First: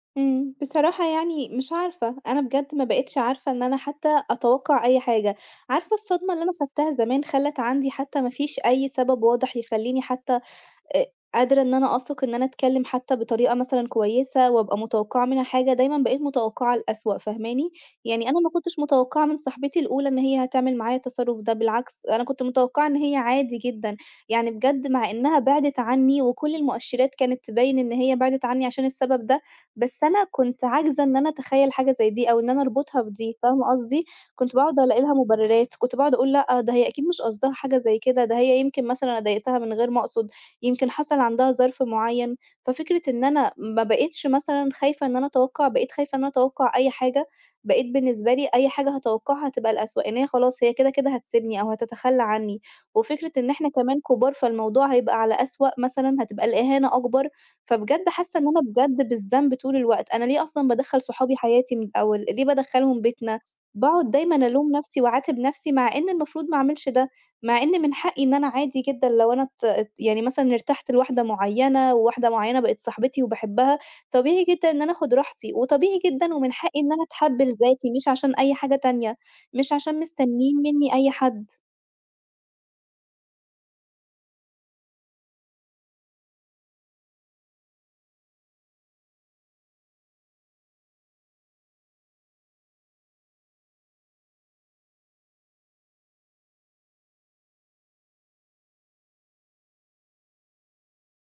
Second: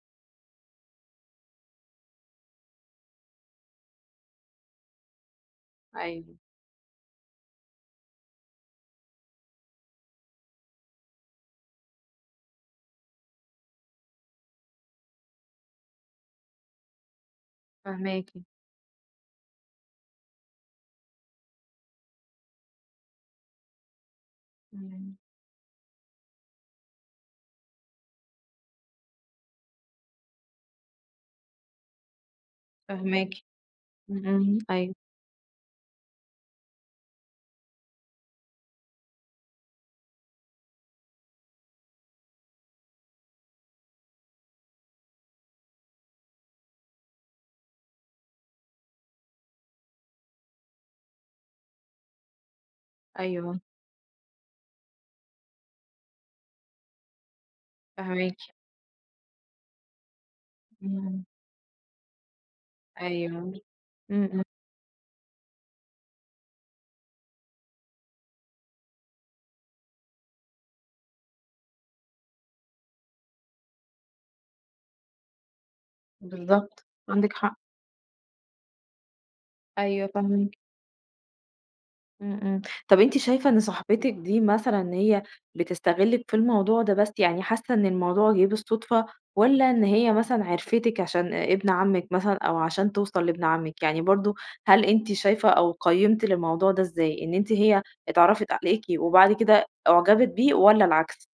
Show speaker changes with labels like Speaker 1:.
Speaker 1: إمم، بصراحة يعني مش عارفة، أنا بجد ما بقيتش عارفة إن أنا حتى أتوقع أي حاجة، عارفة الصدمة
Speaker 2: أيوه.
Speaker 1: اللي أنا خدتها زمان خلّت عندي حتى ما فيش أي سبب واضح يخلّيني حتى أ قادرة إن أنا أثق إن أنا اتكلّم حتى بطريقة مثلًا كويسة، وابقى متوقعة منها حاجة، دايمّا بقيت متوقعة الأسوأ فاهماني؟ يعني
Speaker 2: فاهماكِ.
Speaker 1: أنا ما كنتش متوقعة من صاحبتي الأولى إن هي هتعمل معايا التصرّف ده، بالعكس أنا كنت متوقعة إن هي عادي جدًا، يعني بجد مع
Speaker 2: امم.
Speaker 1: إنّها بعدت عنّي وكل المؤشرات كانت تبين إن هي بعدت عنّي عشان السبب ده، بس أنا كنت عاجزة إن أنا اتخيّل حاجة زي دي، أو إن أنا اربطها
Speaker 2: فاهماكِ،
Speaker 1: بدي فاهمة قصدي؟
Speaker 2: إمم،
Speaker 1: كنت
Speaker 2: إمم،
Speaker 1: باقعُد
Speaker 2: أيوه.
Speaker 1: الاقي لها مبررات، كنت باقعُد اقول لأ ده هي أكيد مش قصدها حاجة زي كده، ده هي يمكن مثلًا أنا ضايقتها من غير ما اقصد، يمكن حصل عندها ظرف معيّن، ففكرة إن أنا ما بقيتش مثلًا خايفة إن أنا اتوقع بقيت خايفة إن أنا اتوقع أي حاجة، بقيت بالنسبة لي أي حاجة هاتوقعها هتبقى الأسوء، إن هي خلاص هي كده كده هتسبني أو هتتخلّى عنّي، وفكرة إن
Speaker 2: أيوه.
Speaker 1: احنا كمان كُبار فالموضوع هيبقى على أسوأ مثلًا هتبقى الإهانة أكبر، فبجد حاسة إن
Speaker 2: فاهماكِ.
Speaker 1: أنا بجد بالذنب طول الوقت، أنا ليه أصلًا بادخّل
Speaker 2: إمم.
Speaker 1: صحابي حياتي من الأول ليه بادخلهم
Speaker 2: أيوه،
Speaker 1: بيتنا،
Speaker 2: إمم،
Speaker 1: باقعُد دايمًا
Speaker 2: إمم.
Speaker 1: الوم نفسي واعاتب نفسي مع إن المفروض ما اعملش ده، مع إن من حقي إن أنا عادي جدًا لو أنا ات ات يعني مثلًا ارتحت لواحدة معيّنة، وواحدة معيّنة بقت صاحبتي وباحبها، طبيعي جدًا إن أنا اخد راحتي وطبيعي جدًا ومن حقي
Speaker 2: بالضبط،
Speaker 1: إن أنا
Speaker 2: عندِك
Speaker 1: اتحب
Speaker 2: حق.
Speaker 1: لذاتي مش عشان أي حاجة تانية، مش عشان
Speaker 2: أيوه فاهماكِ.
Speaker 1: مستنين منّي أي حد.
Speaker 2: إمم، إمم، طب أنتِ شايفة إن صاحبتِك دي مثلًا هي بتستغلِك في الموضوع ده بس يعني حاسة إن الموضوع جِه بالصدفة، والّا إن هي مثلًا عرفتِك عشان آآ، إبن عمِك مثلًا أو عشان توصل لإبن عمِك يعني برضه هل أنتِ شايفة أو قيمتِ للموضوع ده ازاي إن أنتِ هي اتعرّفت عليكِ وبعد كده اُعجبت بيه والّا العكس؟